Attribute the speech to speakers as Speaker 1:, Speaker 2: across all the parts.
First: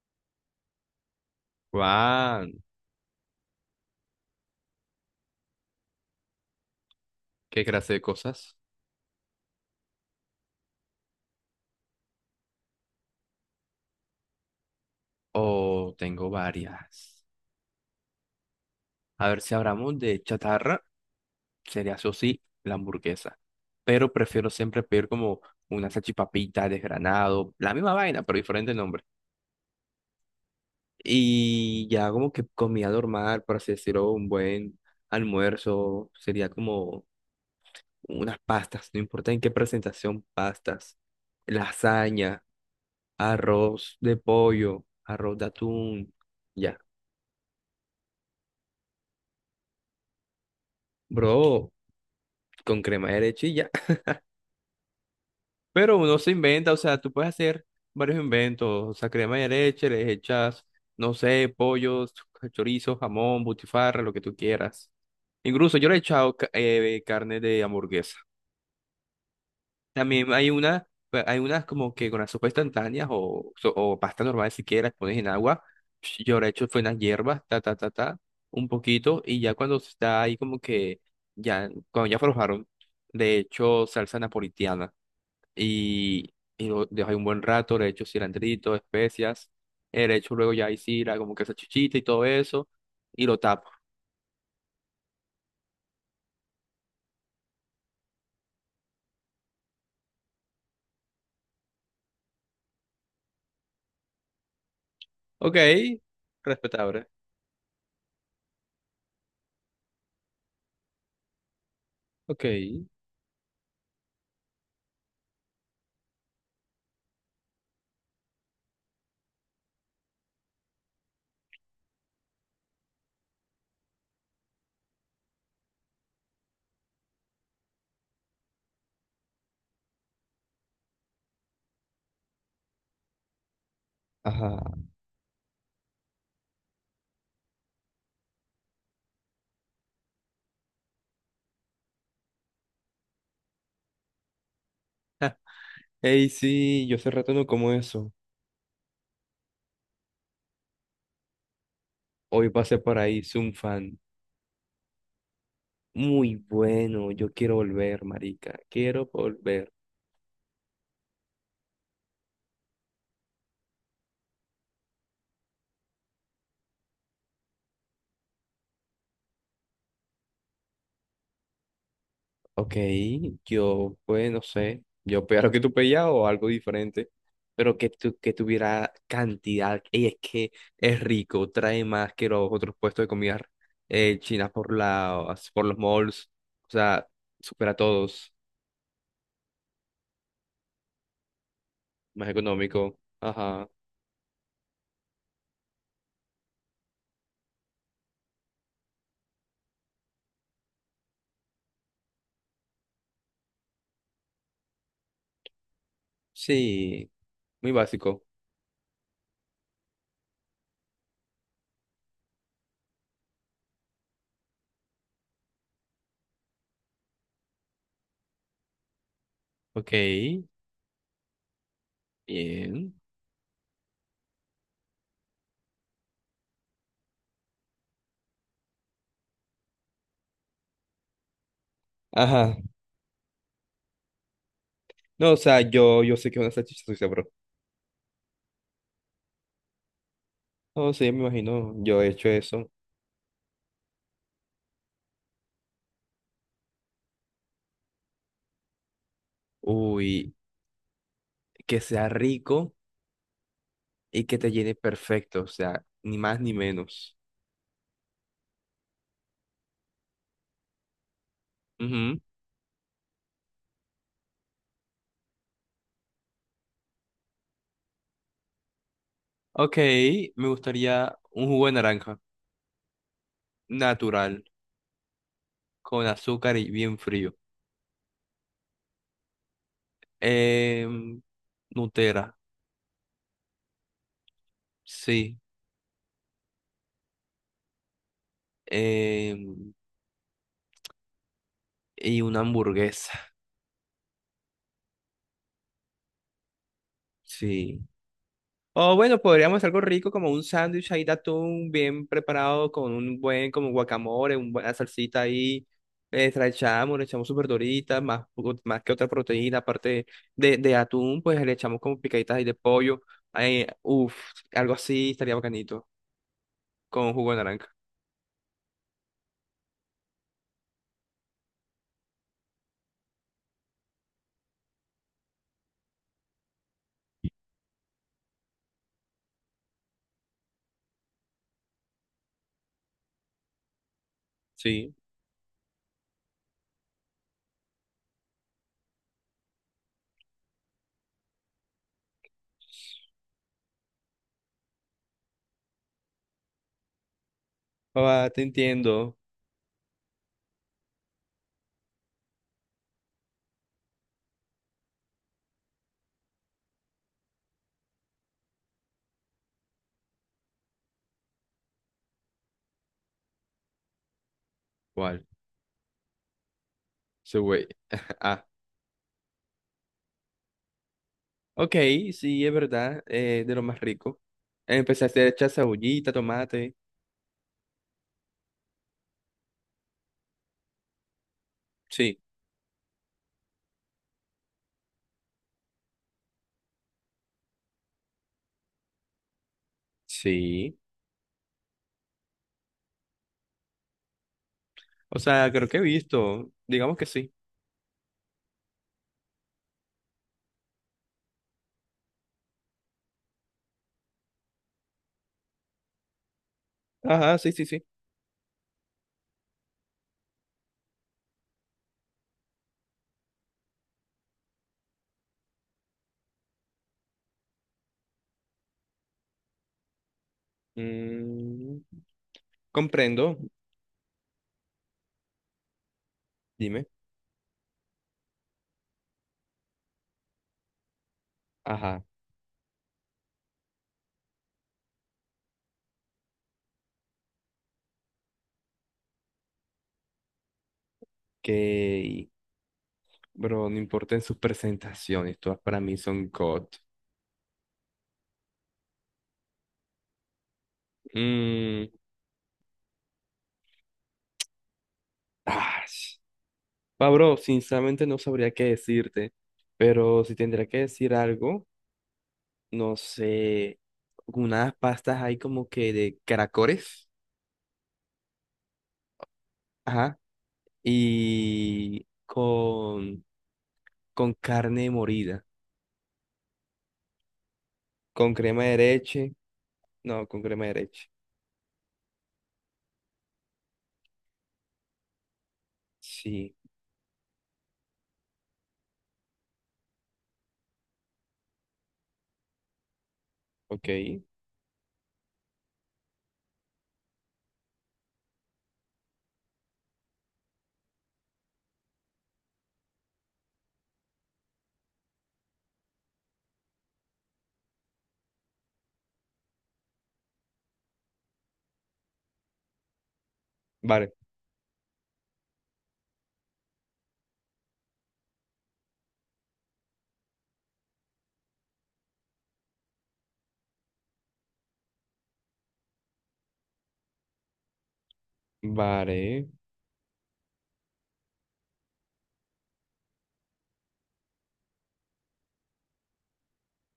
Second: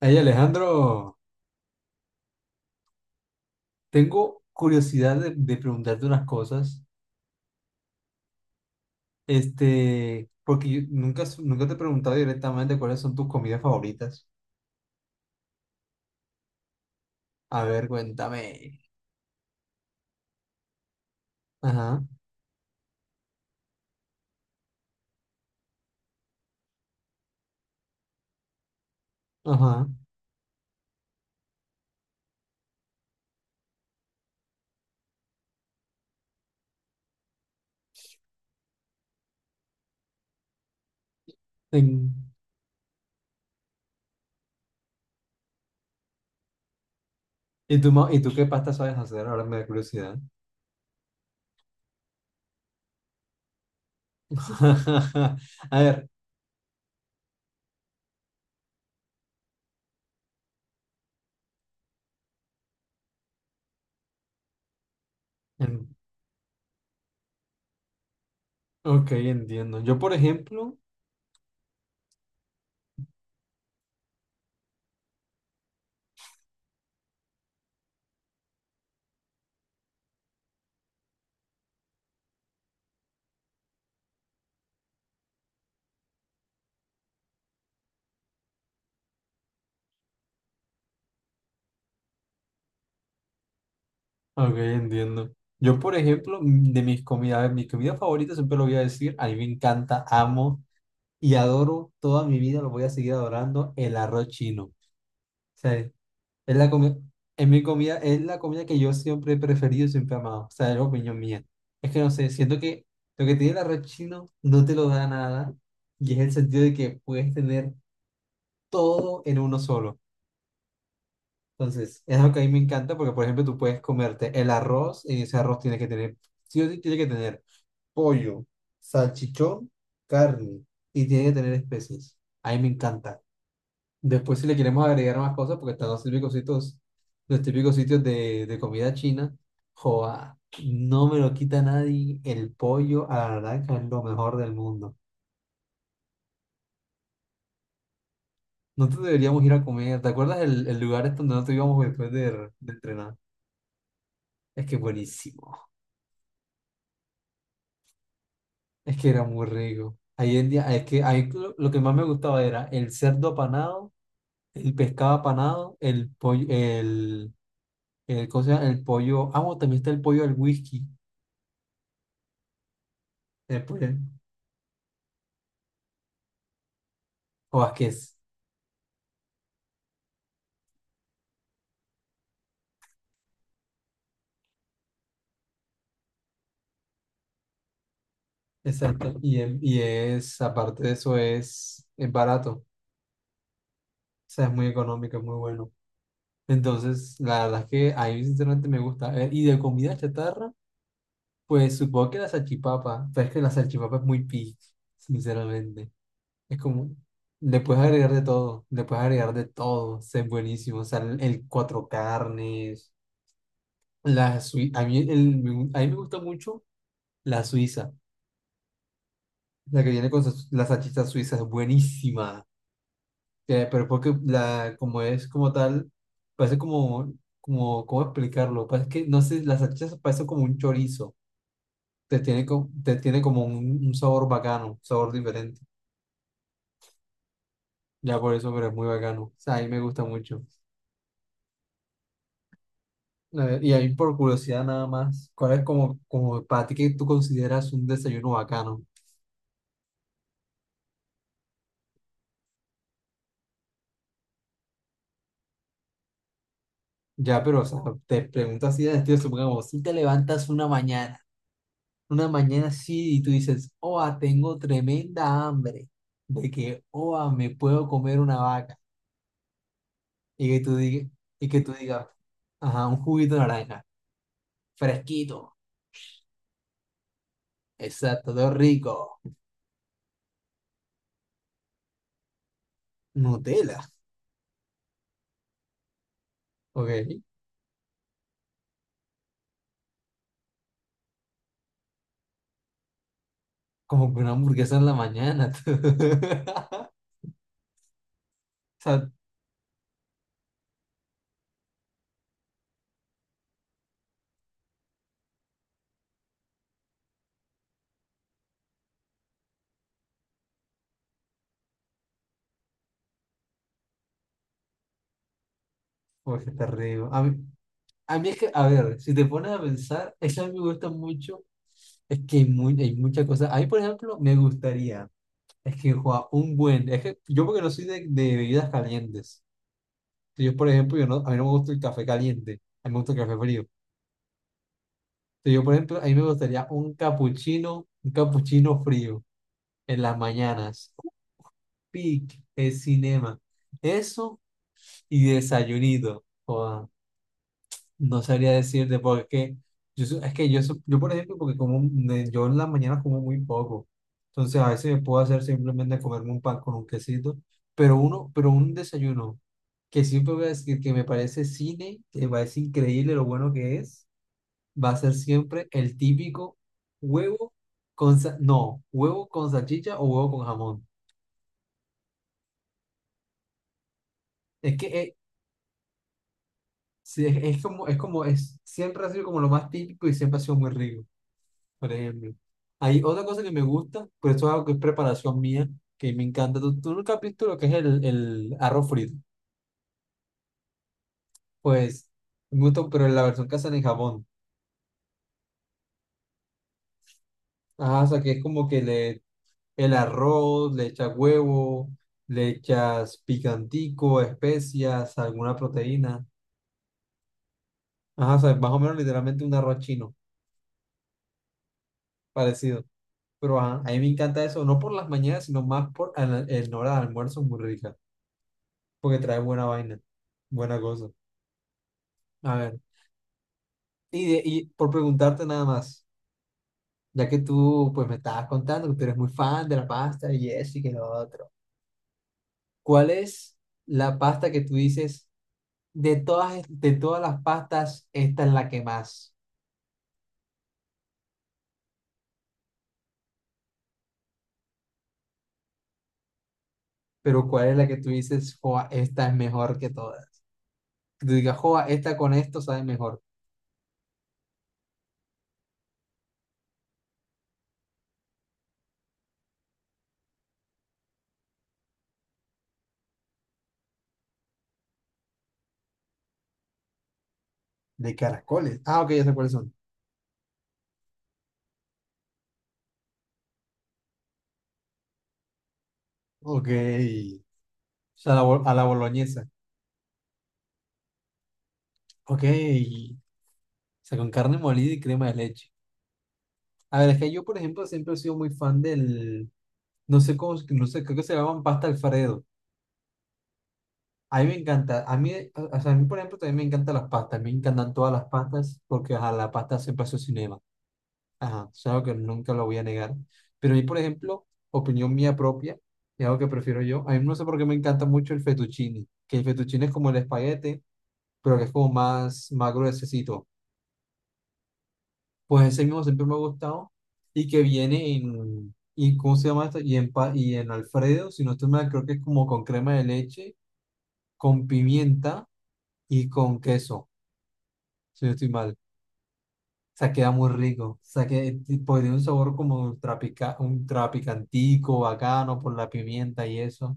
Speaker 1: Hey Alejandro,
Speaker 2: Juan,
Speaker 1: tengo curiosidad de preguntarte unas cosas,
Speaker 2: ¿qué clase de cosas?
Speaker 1: porque yo nunca te he preguntado directamente cuáles son tus comidas favoritas.
Speaker 2: Oh, tengo varias.
Speaker 1: A ver, cuéntame.
Speaker 2: A ver si hablamos de chatarra, sería
Speaker 1: Ajá,
Speaker 2: eso sí, la hamburguesa. Pero prefiero siempre pedir como una salchipapita, desgranado, la misma vaina, pero diferente nombre.
Speaker 1: ajá.
Speaker 2: Y ya como que comida normal, por así decirlo, un buen almuerzo, sería como unas pastas, no importa en qué presentación, pastas,
Speaker 1: En-
Speaker 2: lasaña, arroz de pollo, arroz de atún, ya.
Speaker 1: ¿Y tú, y tú qué pasta sabes hacer? Ahora me da curiosidad.
Speaker 2: Bro, con crema de leche y ya.
Speaker 1: A
Speaker 2: Pero
Speaker 1: ver,
Speaker 2: uno se inventa, o sea, tú puedes hacer varios inventos, o sea, crema de leche, le echas, no sé, pollos, chorizo, jamón, butifarra, lo que tú quieras. Incluso yo
Speaker 1: en-
Speaker 2: le he echado carne de hamburguesa.
Speaker 1: ok, entiendo. Yo, por
Speaker 2: También hay
Speaker 1: ejemplo,
Speaker 2: una, pues, hay unas como que con las sopas instantáneas o pasta normal si quieres, pones en agua. Yo le he hecho fue unas hierbas, ta, ta, ta, ta, un poquito, y ya cuando está ahí como que, ya, cuando ya aflojaron, le he hecho salsa napolitana. Y lo dejo ahí un buen rato, le echo cilantrito, especias, le echo luego ya ahí sira, como que esa chichita y todo eso, y lo tapo.
Speaker 1: ok, entiendo. Yo, por ejemplo, de mis comidas, a ver, mis comidas favoritas siempre lo voy a decir, a mí me encanta, amo y adoro toda mi vida, lo voy a seguir adorando, el arroz chino. O
Speaker 2: Ok,
Speaker 1: sea, es la comida,
Speaker 2: respetable.
Speaker 1: es mi comida, es la comida que yo siempre he preferido, siempre he amado. O sea, es la opinión mía. Es que no sé,
Speaker 2: Ok.
Speaker 1: siento que lo que tiene el arroz chino no te lo da nada, y es el sentido de que puedes tener todo en uno solo. Entonces, es algo que a mí me encanta porque, por ejemplo, tú puedes comerte el arroz y ese arroz tiene que tener, sí o sí tiene que tener pollo, salchichón, carne y tiene que tener especies. A mí me encanta. Después, si le
Speaker 2: Ajá.
Speaker 1: queremos agregar más cosas, porque están los típicos sitios de comida china, joa, no me lo quita nadie. El pollo a la naranja es lo mejor del mundo.
Speaker 2: Ja. Ey, sí, yo hace rato no como eso.
Speaker 1: Nosotros deberíamos ir a comer. ¿Te acuerdas el lugar este donde nosotros íbamos después de,
Speaker 2: Hoy
Speaker 1: de
Speaker 2: pasé por
Speaker 1: entrenar?
Speaker 2: ahí, soy un fan.
Speaker 1: Es que buenísimo.
Speaker 2: Muy bueno, yo quiero volver, marica.
Speaker 1: Es
Speaker 2: Quiero
Speaker 1: que era muy
Speaker 2: volver.
Speaker 1: rico. Ahí en día, es que ahí lo que más me gustaba era el cerdo apanado, el pescado apanado, el pollo, ¿cómo se llama? El pollo. Ah, bueno, también está el pollo al whisky.
Speaker 2: Ok,
Speaker 1: El pollo.
Speaker 2: yo pues no sé, yo pegar lo que tú pegas o algo diferente,
Speaker 1: O es
Speaker 2: pero
Speaker 1: que es,
Speaker 2: que tuviera cantidad. Y es que es rico, trae más que los otros puestos de comida china por los malls, o sea, supera a todos,
Speaker 1: exacto. Y, y es, aparte de eso, es
Speaker 2: más
Speaker 1: barato. O
Speaker 2: económico. Ajá,
Speaker 1: sea, es muy económico, es muy bueno. Entonces, la verdad es que a mí sinceramente me gusta. Y de comida chatarra, pues supongo que la salchipapa. Pero es que la salchipapa es muy picky, sinceramente. Es como,
Speaker 2: sí,
Speaker 1: le
Speaker 2: muy
Speaker 1: puedes agregar de
Speaker 2: básico.
Speaker 1: todo, le puedes agregar de todo. O sea, es buenísimo. O sea, el cuatro carnes, la suiza. A mí, a mí me gusta mucho la suiza. La que
Speaker 2: Ok,
Speaker 1: viene con la salchicha suiza es buenísima.
Speaker 2: bien.
Speaker 1: Pero porque la, como es como tal, parece como, como, ¿cómo explicarlo? Parece que, no sé, las salchichas parecen como un chorizo, te tiene,
Speaker 2: Ajá,
Speaker 1: te tiene como un sabor bacano, un sabor
Speaker 2: no, o
Speaker 1: diferente,
Speaker 2: sea, yo sé que es una salchicha sucia, bro.
Speaker 1: ya por eso, pero es muy bacano, o sea, a mí me gusta mucho.
Speaker 2: No, sí, me imagino, yo he hecho eso.
Speaker 1: A ver, y ahí por curiosidad nada más, ¿cuál es como, como para ti que tú consideras un desayuno bacano?
Speaker 2: Uy, que sea rico. Y que te llene perfecto, o sea, ni más ni menos.
Speaker 1: Ya, pero, o sea, te pregunto así, de estilo, supongamos, si te levantas una mañana.
Speaker 2: Ujú.
Speaker 1: Una mañana así y tú dices, oa, tengo tremenda hambre, de que, oa, me puedo comer una vaca,
Speaker 2: Ok,
Speaker 1: y
Speaker 2: me
Speaker 1: que tú digas,
Speaker 2: gustaría un
Speaker 1: y que
Speaker 2: jugo
Speaker 1: tú
Speaker 2: de
Speaker 1: digas,
Speaker 2: naranja
Speaker 1: ajá, un juguito de naranja,
Speaker 2: natural,
Speaker 1: fresquito,
Speaker 2: con azúcar y bien frío.
Speaker 1: exacto, todo rico,
Speaker 2: Em, Nutella,
Speaker 1: Nutella,
Speaker 2: sí.
Speaker 1: ok,
Speaker 2: Em, y una hamburguesa,
Speaker 1: como que una hamburguesa en la mañana, tú. O
Speaker 2: sí. O
Speaker 1: sea,
Speaker 2: bueno, podríamos hacer algo rico como un sándwich ahí de atún bien preparado con un buen como guacamole, una buena salsita ahí. Le echamos sus verduritas, más que otra proteína, aparte de atún, pues le echamos como picaditas ahí de pollo. Eh, uf, Algo así estaría bacanito,
Speaker 1: pues está rico.
Speaker 2: con jugo de naranja.
Speaker 1: A mí es que, a ver, si te pones a pensar, eso a mí me gusta mucho, es que hay, muy, hay muchas cosas, a mí, por ejemplo, me gustaría. Es que juega un buen. Es que yo porque no soy de bebidas calientes. Entonces, yo, por ejemplo, yo no, a mí no me gusta el café caliente, a mí me gusta el café frío.
Speaker 2: Sí.
Speaker 1: Entonces, yo, por ejemplo, a mí me gustaría un capuchino frío en las mañanas. Un pic, el cinema. Eso y desayunito. No
Speaker 2: Ah, te
Speaker 1: sabría decirte,
Speaker 2: entiendo.
Speaker 1: porque es que yo por ejemplo, porque yo en las mañanas como muy poco, entonces a veces me puedo hacer simplemente comerme un pan con un quesito, pero pero un desayuno que siempre voy a decir que me parece cine, que me parece increíble lo bueno que es, va a ser
Speaker 2: ¿Cuál?
Speaker 1: siempre el típico
Speaker 2: Ese
Speaker 1: huevo
Speaker 2: güey. Ah,
Speaker 1: no, huevo con salchicha o huevo con jamón.
Speaker 2: ok, sí, es verdad, de lo más rico.
Speaker 1: Es que
Speaker 2: Empecé a hacer echar cebollita, tomate.
Speaker 1: sí, es como, es como, es, siempre ha sido como lo más típico y siempre ha sido muy rico, por
Speaker 2: Sí.
Speaker 1: ejemplo. Hay otra cosa que me gusta, pero esto es algo que es preparación mía, que me encanta. Tú nunca has visto lo que es el arroz frito?
Speaker 2: Sí.
Speaker 1: Pues, me gusta, pero en la versión que hacen en Japón.
Speaker 2: O sea, creo que he visto. Digamos que sí.
Speaker 1: Ajá, o sea, que es como que le, el arroz, le echas huevo, le echas picantico, especias, alguna proteína.
Speaker 2: Ajá, sí, sí, sí.
Speaker 1: Ajá, o sea, es más o menos literalmente un arroz chino, parecido. Pero ajá, a mí me encanta eso, no por las mañanas, sino más por el hora de almuerzo, muy rica, porque trae buena vaina, buena cosa.
Speaker 2: Mm,
Speaker 1: A ver.
Speaker 2: comprendo.
Speaker 1: Y, y por preguntarte nada más,
Speaker 2: Dime.
Speaker 1: ya que tú pues me estabas contando que tú eres muy fan de la pasta y eso y que lo otro,
Speaker 2: Ajá.
Speaker 1: ¿cuál es la pasta que tú dices de todas, de todas las pastas, esta es la que más?
Speaker 2: Que, bro, no importa en sus presentaciones, todas para mí son God.
Speaker 1: Pero ¿cuál es la que tú dices, joa, esta es mejor que todas? Que tú digas,
Speaker 2: Mm,
Speaker 1: joa, esta con esto sabe mejor.
Speaker 2: ah, sh- Bro, sinceramente no sabría qué decirte, pero si tendría que decir algo, no sé, unas pastas ahí como que de caracoles,
Speaker 1: De caracoles. Ah, ok, ya sé cuáles son.
Speaker 2: ajá, y con, con carne morida,
Speaker 1: Ok. O sea,
Speaker 2: con
Speaker 1: a la,
Speaker 2: crema
Speaker 1: a
Speaker 2: de
Speaker 1: la
Speaker 2: leche.
Speaker 1: boloñesa.
Speaker 2: No, con crema de leche.
Speaker 1: Ok. O sea, con carne molida y crema de leche.
Speaker 2: Sí,
Speaker 1: A ver, es que yo, por ejemplo, siempre he sido muy fan del... no sé cómo, no sé, creo que se llaman pasta Alfredo.
Speaker 2: ok.
Speaker 1: A mí me encanta, a mí, o sea, a mí, por ejemplo, también me encantan las pastas, me encantan todas las pastas, porque ajá, la pasta siempre ha sido cinema, ajá, es algo que nunca lo voy a negar. Pero a mí, por ejemplo, opinión mía propia, es algo que prefiero yo, a mí no sé por qué me encanta mucho el fettuccine, que el fettuccine es como el espaguete, pero que es como más, más gruesecito.
Speaker 2: Vale,
Speaker 1: Pues ese mismo siempre me ha gustado, y que viene en, y ¿cómo se llama esto? Y en, y en Alfredo, si no estoy mal, creo que es como con crema de leche con pimienta y con queso, si no estoy mal. O
Speaker 2: vale.
Speaker 1: sea, queda muy rico. O sea, que pues, tiene un sabor como ultra picantico, bacano por la pimienta y eso.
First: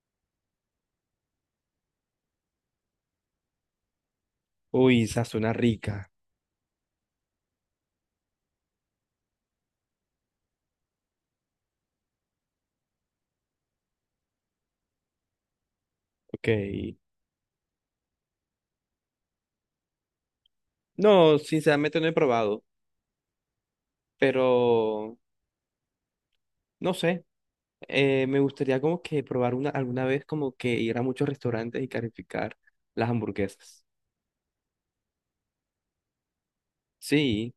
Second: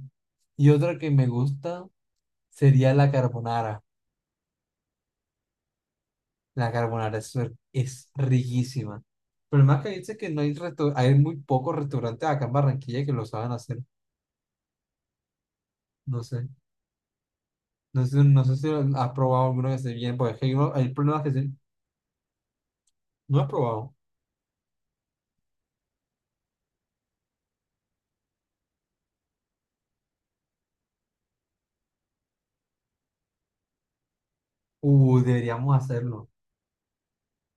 Speaker 1: Y otra que me gusta sería la carbonara.
Speaker 2: Uy, esa suena rica.
Speaker 1: La carbonara es riquísima. Pero más que dice que no hay hay muy pocos restaurantes acá en Barranquilla que lo saben hacer. No sé.
Speaker 2: Ok.
Speaker 1: No sé, no sé si lo has probado alguno que esté bien, porque es que hay problemas que
Speaker 2: No, sinceramente no he probado,
Speaker 1: no he probado.
Speaker 2: pero no sé. Me gustaría como que probar una alguna vez como que ir a muchos restaurantes y calificar las hamburguesas.
Speaker 1: Deberíamos hacerlo.
Speaker 2: Sí,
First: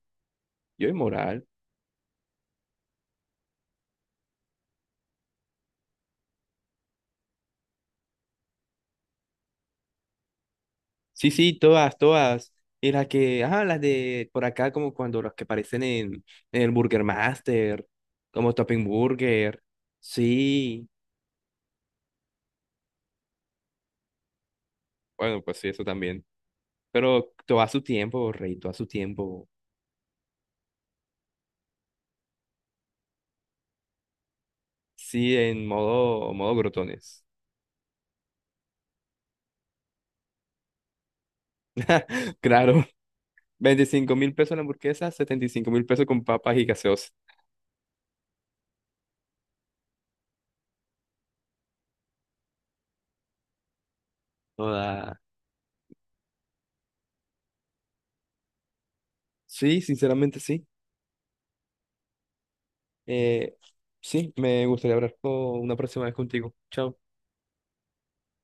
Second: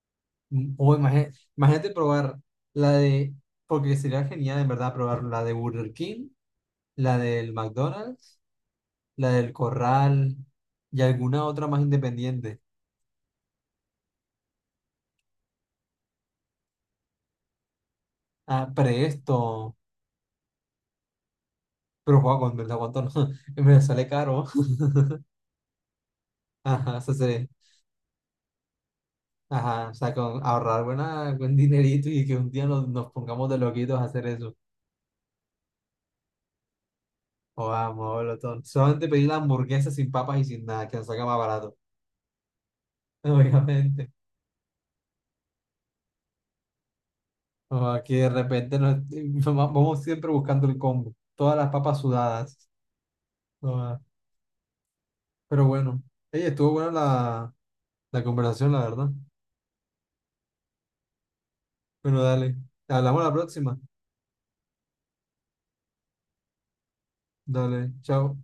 Speaker 1: Mm,
Speaker 2: yo en moral.
Speaker 1: Imagínate, probar la de, porque sería genial en verdad probar la de Burger King, la del McDonald's, la del Corral y
Speaker 2: Sí,
Speaker 1: alguna
Speaker 2: sí,
Speaker 1: otra más
Speaker 2: todas, todas.
Speaker 1: independiente.
Speaker 2: Y las que, ah, las de por acá como cuando las que aparecen en el Burger Master, como
Speaker 1: Ah,
Speaker 2: Topping Burger.
Speaker 1: Presto,
Speaker 2: Sí.
Speaker 1: pero guau, con verdad cuánto no, me sale caro.
Speaker 2: Bueno, pues sí, eso también.
Speaker 1: Ajá,
Speaker 2: Pero todo a su tiempo, rey, todo a su tiempo.
Speaker 1: ajá, o sea, con ahorrar buen dinerito y que un día nos pongamos de loquitos a hacer eso.
Speaker 2: Sí, en modo, modo grotones.
Speaker 1: O vamos, todo. Solamente pedir la hamburguesa sin papas y sin nada, que nos salga más barato,
Speaker 2: Claro,
Speaker 1: obviamente.
Speaker 2: $25.000 la hamburguesa, $75.000 con papas y gaseosa.
Speaker 1: O aquí de repente nos- vamos siempre buscando el combo. Todas las papas sudadas. Ah,
Speaker 2: Joda.
Speaker 1: pero bueno, ey, estuvo buena la conversación, la verdad.
Speaker 2: Sí, sinceramente sí.
Speaker 1: Bueno, dale. Hablamos la
Speaker 2: Eh,
Speaker 1: próxima.
Speaker 2: sí, me gustaría hablar con una próxima vez contigo. Chao.
Speaker 1: Dale, chao.